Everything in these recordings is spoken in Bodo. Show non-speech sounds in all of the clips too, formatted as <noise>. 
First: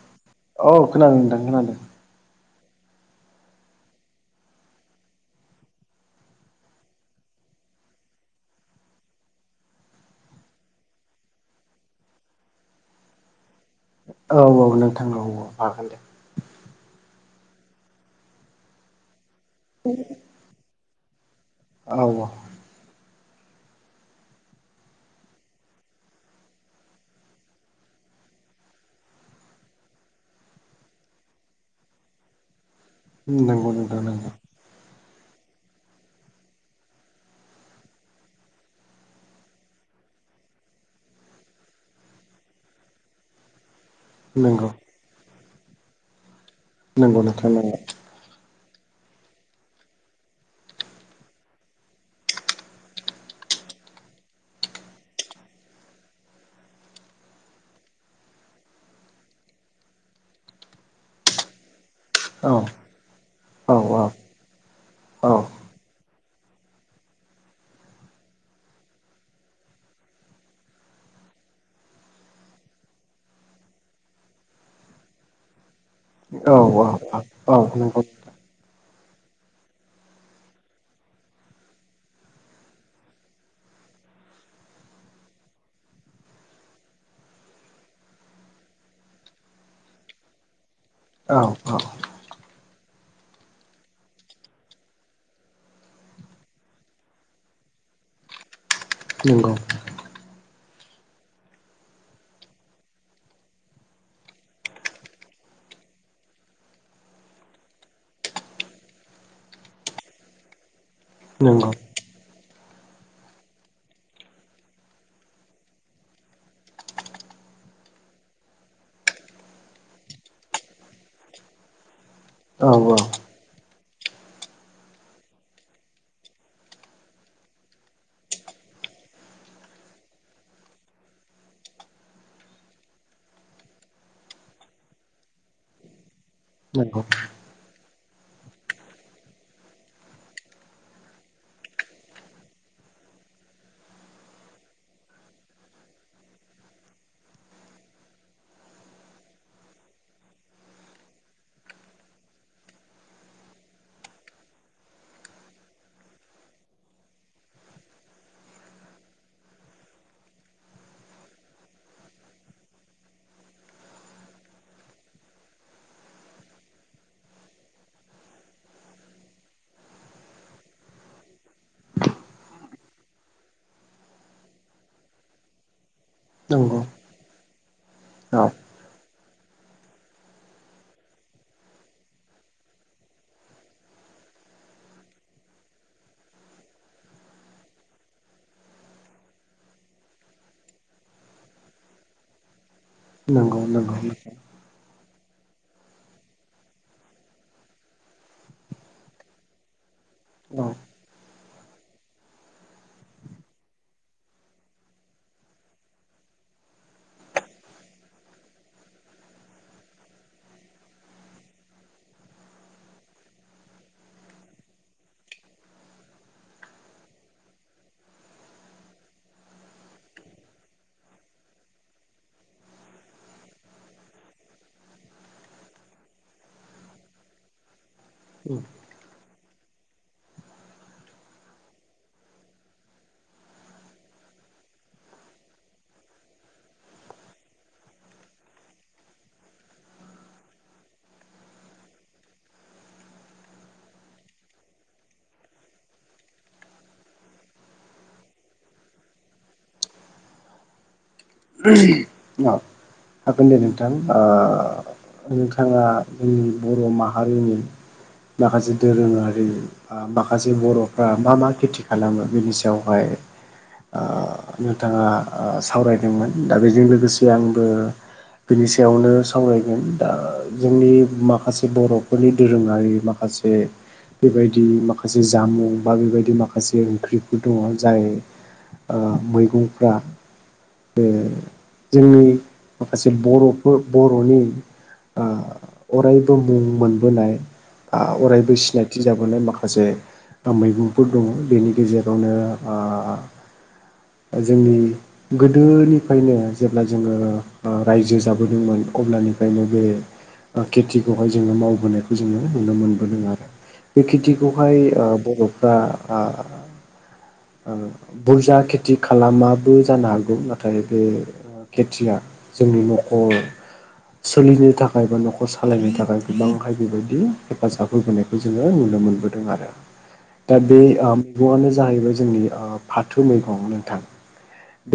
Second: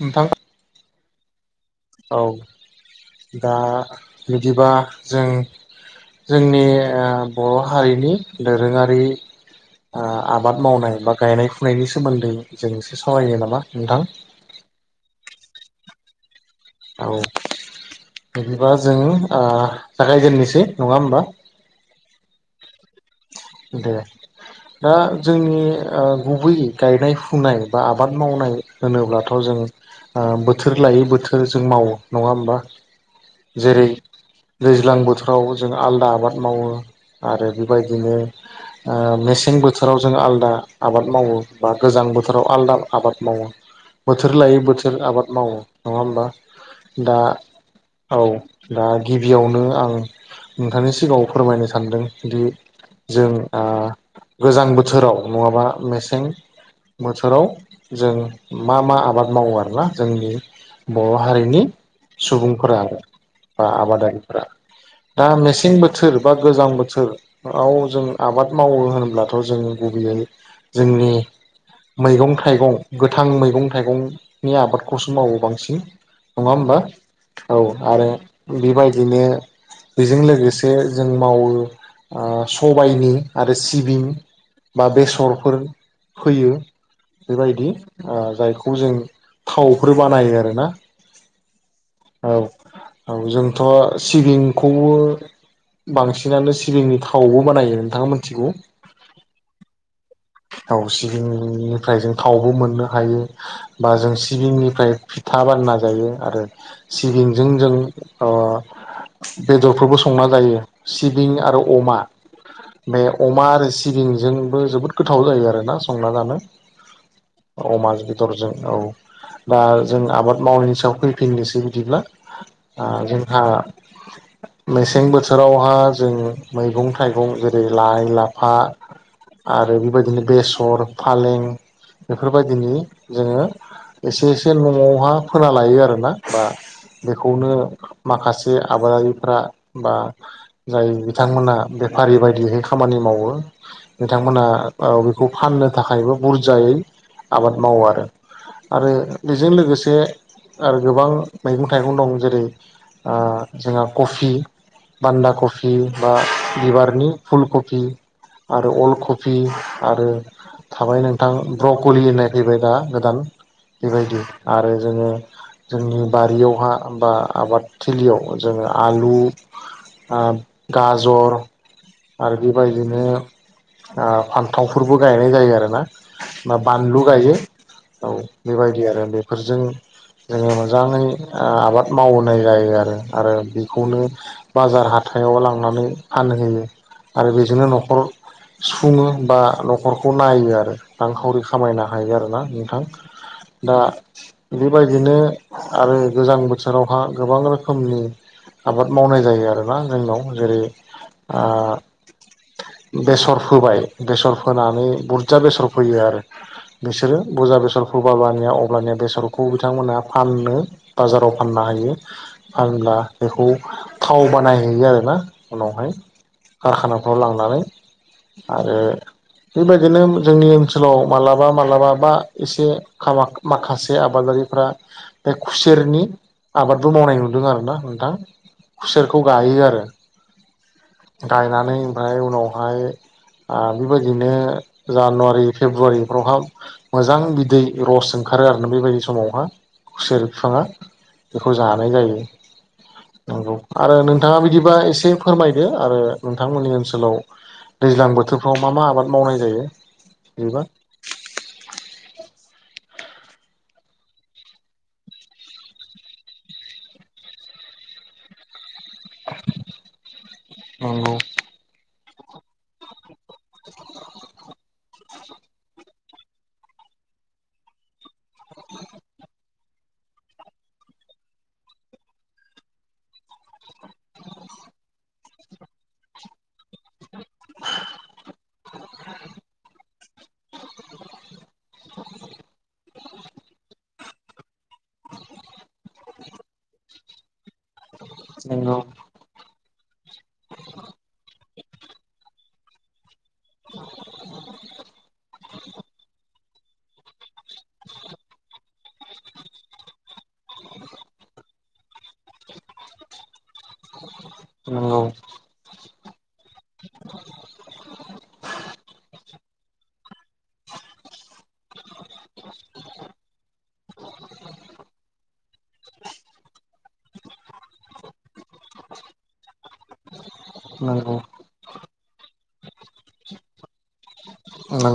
नोंथां खोनांदां होननानै औ दा बिदिबा जों जोंनि बर' हारिनि दोरोङारि आबाद मावनाय बा गायनाय फुनायनि सोमोन्दै जों एसे सावायो नामा नोंथां औ औ नोंथांनाव मागोन दे औ बिदिबा जों जागायजेननोसै नङा होमबा औ दे दा जोंनि गुबै गायनाय फुनाय बा आबाद मावनाय होनोब्लाथ' जों बोथोर लायै बोथोर जों मावो नङा होमबा नंगौ जेरै नोंथां नंगौ दैज्लां बोथोर फाव जों आलादा आबाद मावो आरो बेबायदिनो मेसें बोथोराव जों आलदा आबाद मावो बा गोजां बोथोराव आलदा आबाद मावो बोथोर लायै नंगौ बोथोर आबाद मावो नङा होमबा दा नंगौ नोंथां नंगौ औ दा गिबियावनो आं नोंथांनि सिगाङाव फोरमायनो सानदों दि जों गोजां बोथोराव नङाबा मेसें बोथोराव जों मा मा आबाद मावो आरोोना जोंनि बर' हारिनि औ सुबुंफोरा बा औ आबादारिफोरा दा मेसें बोथोर बा गोजां बोथोराव जों आबाद मावो होनोबब्लाथ' जों गुबैयै जोंनि मैगं थाइगं गोथां मैगं थाइगंनि आबादखौसो मावो बांसिन नङा औ होमबा औ नंगौ आरो बेबाय बिदिनो बेजों लोगोसे जों मावो सबायनि आरो सिबिं बा बेसरफोर फोयो बेबायदि जायखौ जों थावफोर बानायो आरोना औ औ औ औ जोंथ' सिबिंखौबो बांसिनानो सिबिंनि थ थावबो बानायो नोंथाङा मिथिगौ नोंगाव औाव सिबिंनिफ्राय जों थावबो मोननो हायो बा जों सिबिंनिफ्राय फिथा थाबानना जायो आरो सिबिंजों जों बेदरफोरबो संना जायो सिबिं आरो नंगौ अमा बे अमा आरो सिबिंजोंबो जोबोद गोथाव जायो आरोोना संना जानो अमा बेदरजों औ बा जों आबाद मावनायनि सायाव फैफिननोसै बिदिब्ला औ औ जोंहा <inaudible> मेसें बोथोरावहा जों मैगं थाइगं जेरै लाइ लाफा आरो बेबायदिनो बेसर फालें बेफोरबायदिनि जोङो एसे एसे न'आवहा फोना लायो आरोना। बा नंगौ बेखौनो। माखासे आबादारिफ्रा बा जाय बिथांमोना बेफारि बायदिहै खामानि माव। मावो बिथां नोंथां मोना। औ बेखौ फाननो थाखायबो बुरजायै आबाद मावो आरो। आरो बेजों लोगोसे। आरो गोबां मैगं थाइगं दं जेरै जोंहा ओ कफि। बान्दा कफि बा बिबारनि फुलकफि आरो अल कफि। आरो थाबाय नोंथां ब्रकलि होननाय फैबाय दा गोदान। बेबायदि आरो जोङो। जोंनि बारियावहा बा आबादथिलियाव जोङो आलु। ओ गाजर। आरो बेबायदिनो ओ फान्थावफोरबो गायनाय जायो आरोना। बा नंगौ बानलु गायो औ बेबायदि आरो बे। फोरजों जोङो मोजाङै आबाद मावहोनाय जायो आरो आरो बेखौनो। बाजार हाथाइयाव लांनानै फानहोयो आरो बेजोंनो न'खर। सुङो बा न'खरखौ नायो आरो रांखावरि खामायनो हायो आरोना नोंथां। नंगौ दा नंगौ बेबायदिनो। आरो गोजां बोथोरावहा गोबां रोखोमनि आबाद मावनाय जायो आरोना जोंनाव। जेरै औ ओ। बेसर फोबाय बेसर फोनानै बुरजा बेसर फोयो आरो। बिसोरो बुरजा बेसरखौ बाबानिया अब्लानिया बेसरखौ बिथांमोनहा फानो बाजाराव फानना। दायो फानब्ला बेखौ थाव बानायहयो आरोना उनावहाय। खारखानाफ्राव लांनानै आरो। बेबायदिनो जोंनि ओनसोलाव मालाबा मालाबा बा एसे माखासे आबादारि। बेफ्रा बे खुसेरनि आबादबो मावनाय नुदों आरोना नोंथां। उम खौ गायो आरो। गायनानै ओमफ्राय उनावहाय। ओ बेबायदिनो जानुवारि फेब्रुवारिफ्रावहा मोजां बिदै रस ओंखार। आरो आरो ना बेबायदि समावहा खुसेर बिफाङा बेखौ जानाय जायो। नंगौ आरो नोंथाङा बिदिबा एसे फोरमाय। यो आरो नोंथांमोननि ओनसोलाव दैज्लां बोथोरफ्राव मा मा आबाद मावनाय जायो। बिबा। औ हागोन दे नोंथां ओ। नोंथाङा जोंनि बर' माहारिनि माखासे। दोरोङारि बा माखासे बर'फ्रा नंगौ मा मा खेथि। खालामो बिनि सायावहाय ओ नोंथाङा ओ सावराय। मोन दा बेजों लोगोसे आंबो बिनि सायावनो सावराय। दा जोंनि माखासे बर'फोरनि दोरोङारि माखासे। बेबायदि माखासे जामुं बा बेबायदि माखासे ओंख्रिफोर दङ जाय। ओ मैगंफ्रा। जोंनि माखासे बर'फोर बर'नि ओ अरायबो मुं मोनबोनाय। ओ अरायबो नंगौ सिनायथि जाबोनाय माखासे मैगंफोर दङ बेनि। गेजेरावनो ओ जोंनि। गोदोनिफ्रायनो जेब्ला जोङो ओ रायजो जाबोदोंमोन अब्लानिफ्रायनो बे। ओ खेथिखौहाय जोङो मावबोनाय। जोङो नुनो मोनबोदों आरो बे खिथिखौहाय ओ बर'फ्रा ओ। ओ बुरजा खेथि खालामाबो जानो हागौ नाथाय बे। ओ खेथिया जोंनि न'खर। सोलिनो थाखाय बा न'खर सालायनो थाखाय गोबांहाय बेबायदि हेफाजाब होबोनाय जोङो नुनो मोनबोदों आरो दा बे ओ नंगौ मैगंआनो जाहैबाय जोंनि ओ फाथौ मैगं नोंथां।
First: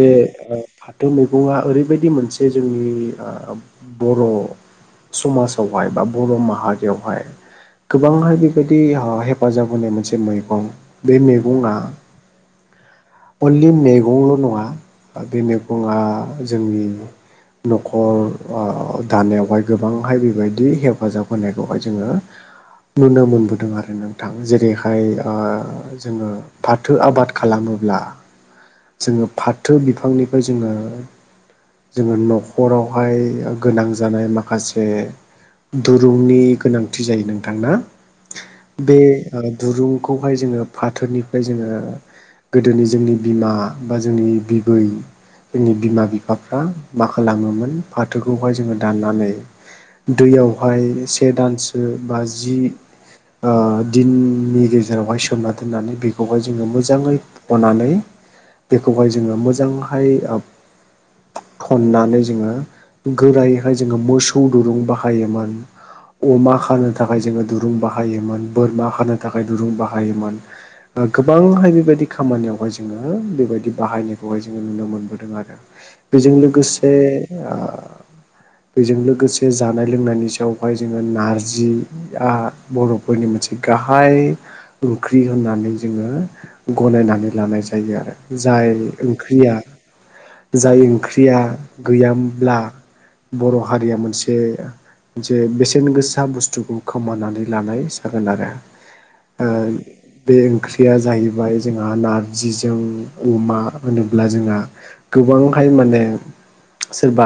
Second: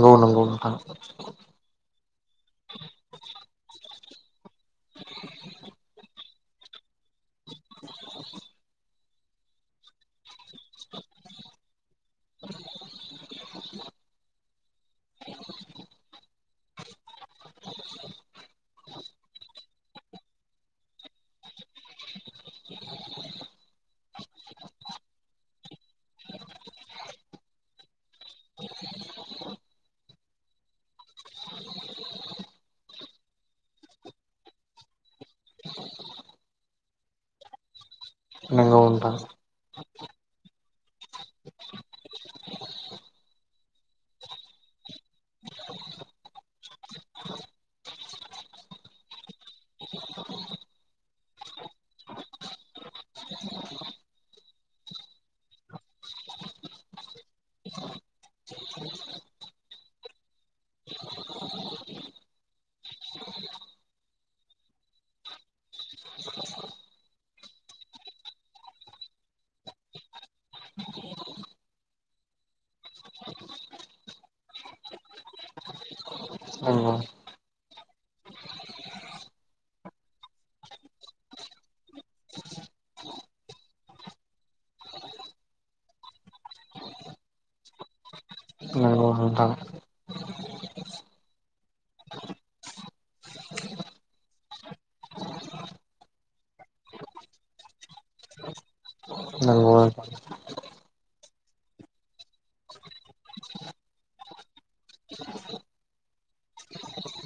बे नंगौ नोंथां फाथो मैगंआ ओरै बायदि मोनसे जोंनि बर' समाजावहाय बा बर' माहारि बेवहाय गोबांहाय बेबायदि हेफाजाब होनाय मोनसे मै गं बे मैगंआ अनलि मैगंल' नङा बे मेगंआ जोंनि न'खर ओ दानायावहाय गोबांहाय बेबायदि हेफाजाब होनायखौहाय जोङो नुनो मोनबोदों आरो नोंथां जेरैहाय ओ जोङो फाथो आबाद खालामोब्ला जोङो फा फांनिफाय जोङो जोङो न'खरावहाय गोनां जानाय माखासे दुरुंनि गोनांथि जायो नोंथां ना? नंगौ बे नोंथां ओ दुरुंखौहाय जोङो फाथोनिफ्राय जोङो गोदोनि जोंनि बिमा बा जोंनि बिबै जोंनि बिमा बिफाफ्रा मा खालामोमोन फाथोखौहाय जोङो दाननानै दैयावहाय से दानसो बा जि ओ दिननि गेजेरावहाय सोमना दोननानै बेखौहाय जोङो मोजाङै फनानै बेखौहाय जोङो मोजांहाय ओ थननानै जोङो गोरायैहाय जोङो मोसौ दुरुं बाहायोमोन अमा खानो थाखाय जोङो दुरुं बाहायोमोन बोरमा खानो थाखाय दुरुं बाहायोमोन ओ गोबांहाय बेबायदि खामानियावहाय जोङो बेबायदि बाहायनायखौहाय जोङो नुनो मोनबोदों आरो बेजों नंगौ लोगोसे ओ बेजों लोगोसे जानाय लोंनायनि सायावहाय जोङो नार्जिआ बर'फोरनि मोन से गाहाय ओंख्रि होननानै जोङो गनायनानै लानाय जायो आरो। जाय नंगौ नोंथां ओंख्रिया जाय ओंख्रिया गैयामब्ला बर' हारिया मोनसे मोनसे बेसेन गोसा बुस्थुखौ खोमानानै लानाय जागोन आरो। ओ नंगौ बे ओंख्रिया जाहैबाय जोंहा नार्जिजों अमा होनोब्ला जोंहा गोबांहाय माने सोरबा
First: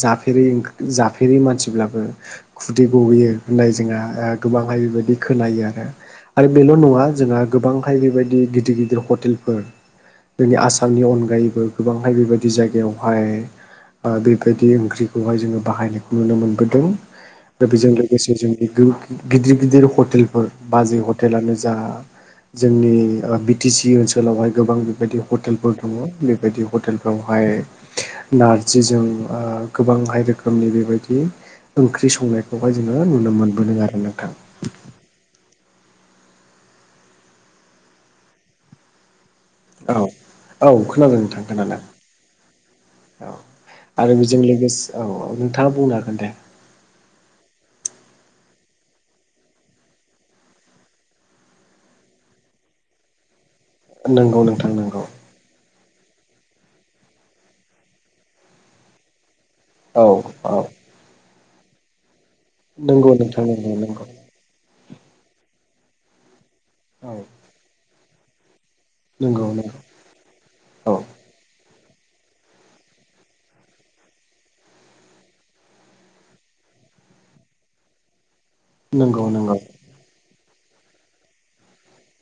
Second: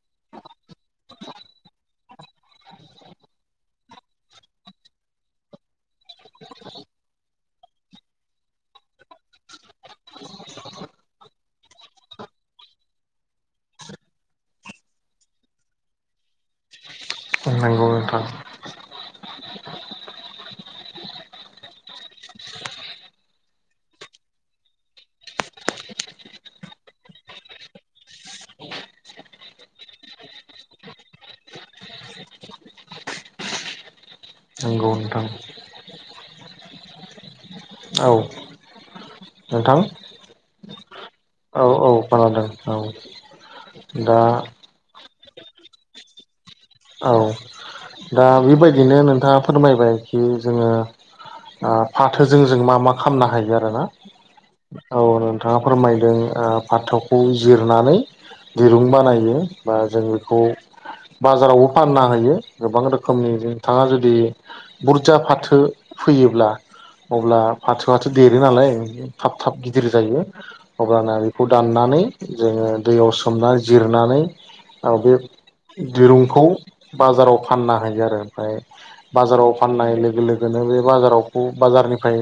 जाफेरै जाफेरै मानसिब्लाबो खुदै गहोयो होननाय जों गोबांहाय बेबायदि खोनायो आरो आरो बेल' नङा जोंहा गोबांहाय बेबायदि गिदिर गि दिर हटेलफोर <inaudible> जोंनि आसामनि अनगायैबो गोबांहाय बेबायदि जायगायावहाय ओ बेबायदि ओंख्रिखौहाय जोङो बाहायनायखौ नुनो मोनबोदों। दा नंगौ बेजों नोंथां लोगोसे जोंनि गो गिदिर गिदिर हटेलफोर बाजै हटेलानो जा जोंनि ओ बि टि सि ओनसोलावहाय गोबां बेबायदि हटेलफोर दङ बेबायदि हटेलफोरावहाय नार्जिजों ओ गोबांहाय रोखोमनि बेबायदि ओंख्रि संनायखौहाय जोङो नुनो मोनबोदों आरो नोंथां। नंगौ नोंथां औ नोंथां। औ औ खोनादों नोंथां औ खोनादों औ खोनादों औ औ आरो दा बेजों लोगोसे औ औ। नोंथाङा बुंनो हागोन दे। औ दा बेबायदिनो नोंथाङा फोरमायबाय खि जोङो ओ फाथोजों जों मा मा खामनो हायो आ रो ना नंगौ नोंथां औ नंगौ नोंथाङा फोरमायदों ओ फाथौखौ जिरनानै दिरुं बानायो बा जों औ बेखौ औ बाजारावबो फानना होयो गोबां नंगौ रोखोमनि नोंथां नंगौ नोंथाङा नंगौ औ जुदि बुरजा फाथो फैयोब्ला अब्ला फाथोआथ' देरो नालाय थाब नंगौ थाब नंगौ गिदिर जायो औ अब्लाना बेखौ दाननानै जोङो दैयाव सोमनानै जिरनानै औ बे दिरुंखौ बाजाराव फाननो हायो आरो ओमफ्राय नंगौ बाजाराव नंगौ फाननाय लोगो लोग गोनो बे बाजाराव खौ बाजारनिफाय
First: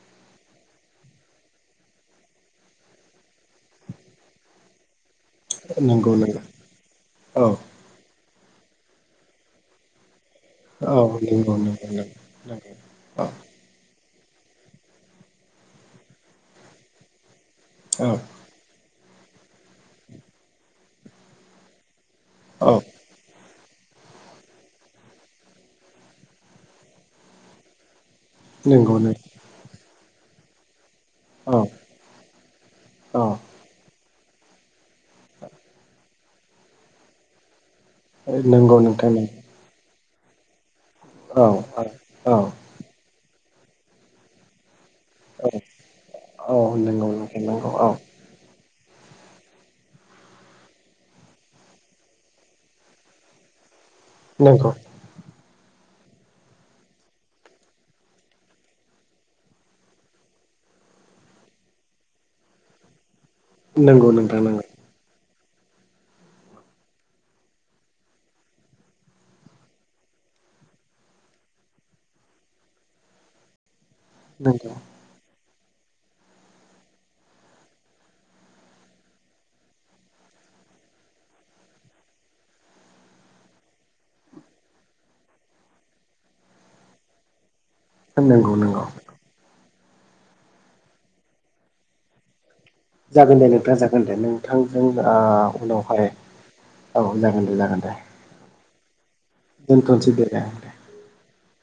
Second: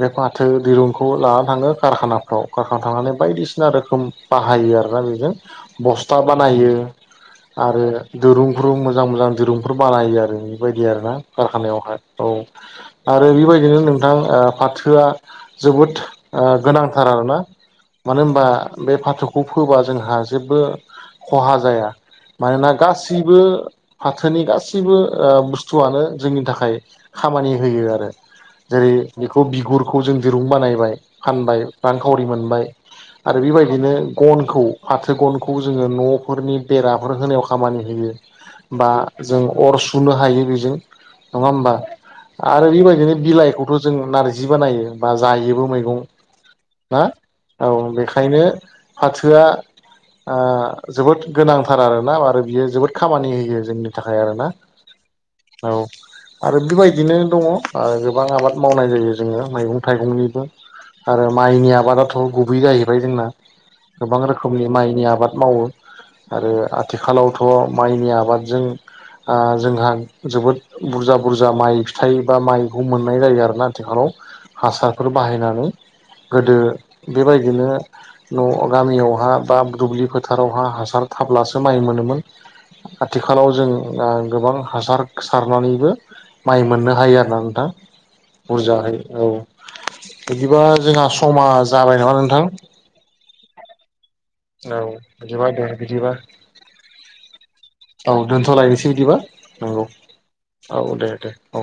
बे फाथो दिरुंखौ लानानै थाङो कारखानाफ्राव कारखाना थांनानै बायदिसिना रोखोम बाहायो आरोना बे यो नंगौ बस्था नंगौ बानायो औ आरो दुरुं ब्रुं मोजां मोजां दिरुंफोर बानायो आरो। बायदि आरो ना नंगौ नंगौ कारखानायावहाय नंगौ औ नंगौ आरो औ बेबायदिनो नों थां फाथोआ जोबोद ओ गोनांथार आरोना। औ मानो होनबा बे फाथोखौ फोबा जोंहा जेबो खहा जाया। मानोना औ गासै बो फाथोनि गासैबो ओ बुस्थुआनो जोंनि थाखाय खामानि होयो आरो। जेरै नंगौ नंगौ बेखौ बिगुरखौ जों दिरुं बानायबाय औ फानबाय रांखावरि मोनबाय औ आरो बेबायदिनो गनखौ फाथो गनखौ जोङो न'फोरनि बेराफोर होनायाव खामानि होयो। नंगौ बा नोंथां जों नंगौ अर सु सुनो हायो बेजों औ नङा होमबा औ औ आरो बेबायदिनो बिलाइखौ थ' जों नारजि बानायो। बा जायोबो मैगं औ ना नंगौ नोंथां औ नंगौ बेखायनो फाथोआ आह जोबोद गोनांथार आरोना आरो बियो जोबोद खामानि होयो जोंनि थाखाय आरोना नंगौ औ आरो बेबायदिनो दङ ओ गोबां आबाद मावनाय जायो जोङो मैगं थाइगंनिबो आरो माइनि आबादाथ' गुबै जाहैबाय जोंना नंगौ गोबां नोंथां रोखोमनि माइनि आबाद मावो आरो आथिखालावथ' माइनि आबादजों ओ जोंहा जोबोद बुरजा बुरजा माइ फिथाइ बा माइखौ मोननाय जायो आरोना। आथिखालाव नंगौ हासारफोर बाहायनानै गोदो बेबायदिनो न' गामियावहा बा दुब्लि फोथारावहा हासार थाब्लासो माइ मोनोमोन। आथिखालाव जों ओ गोबां हासार सारनानैबो माइ मोननो हायो आरोना नोंथां नंगौ नंगौ नंगौ बुरजाहै औ। बिदिबा जोंहा समा जाबाय नामा नोंथां? जागोन दे नोंथां जागोन। जागोन दे औ नोंथांजों ओ बिदिबा दे उनावहाय बिदिबा औ जागोन दे जागोन दे। औ दोनथ'लायनोसै बिदिबा नंगौ दोनथ'नोसै दे दे औ दे दे औ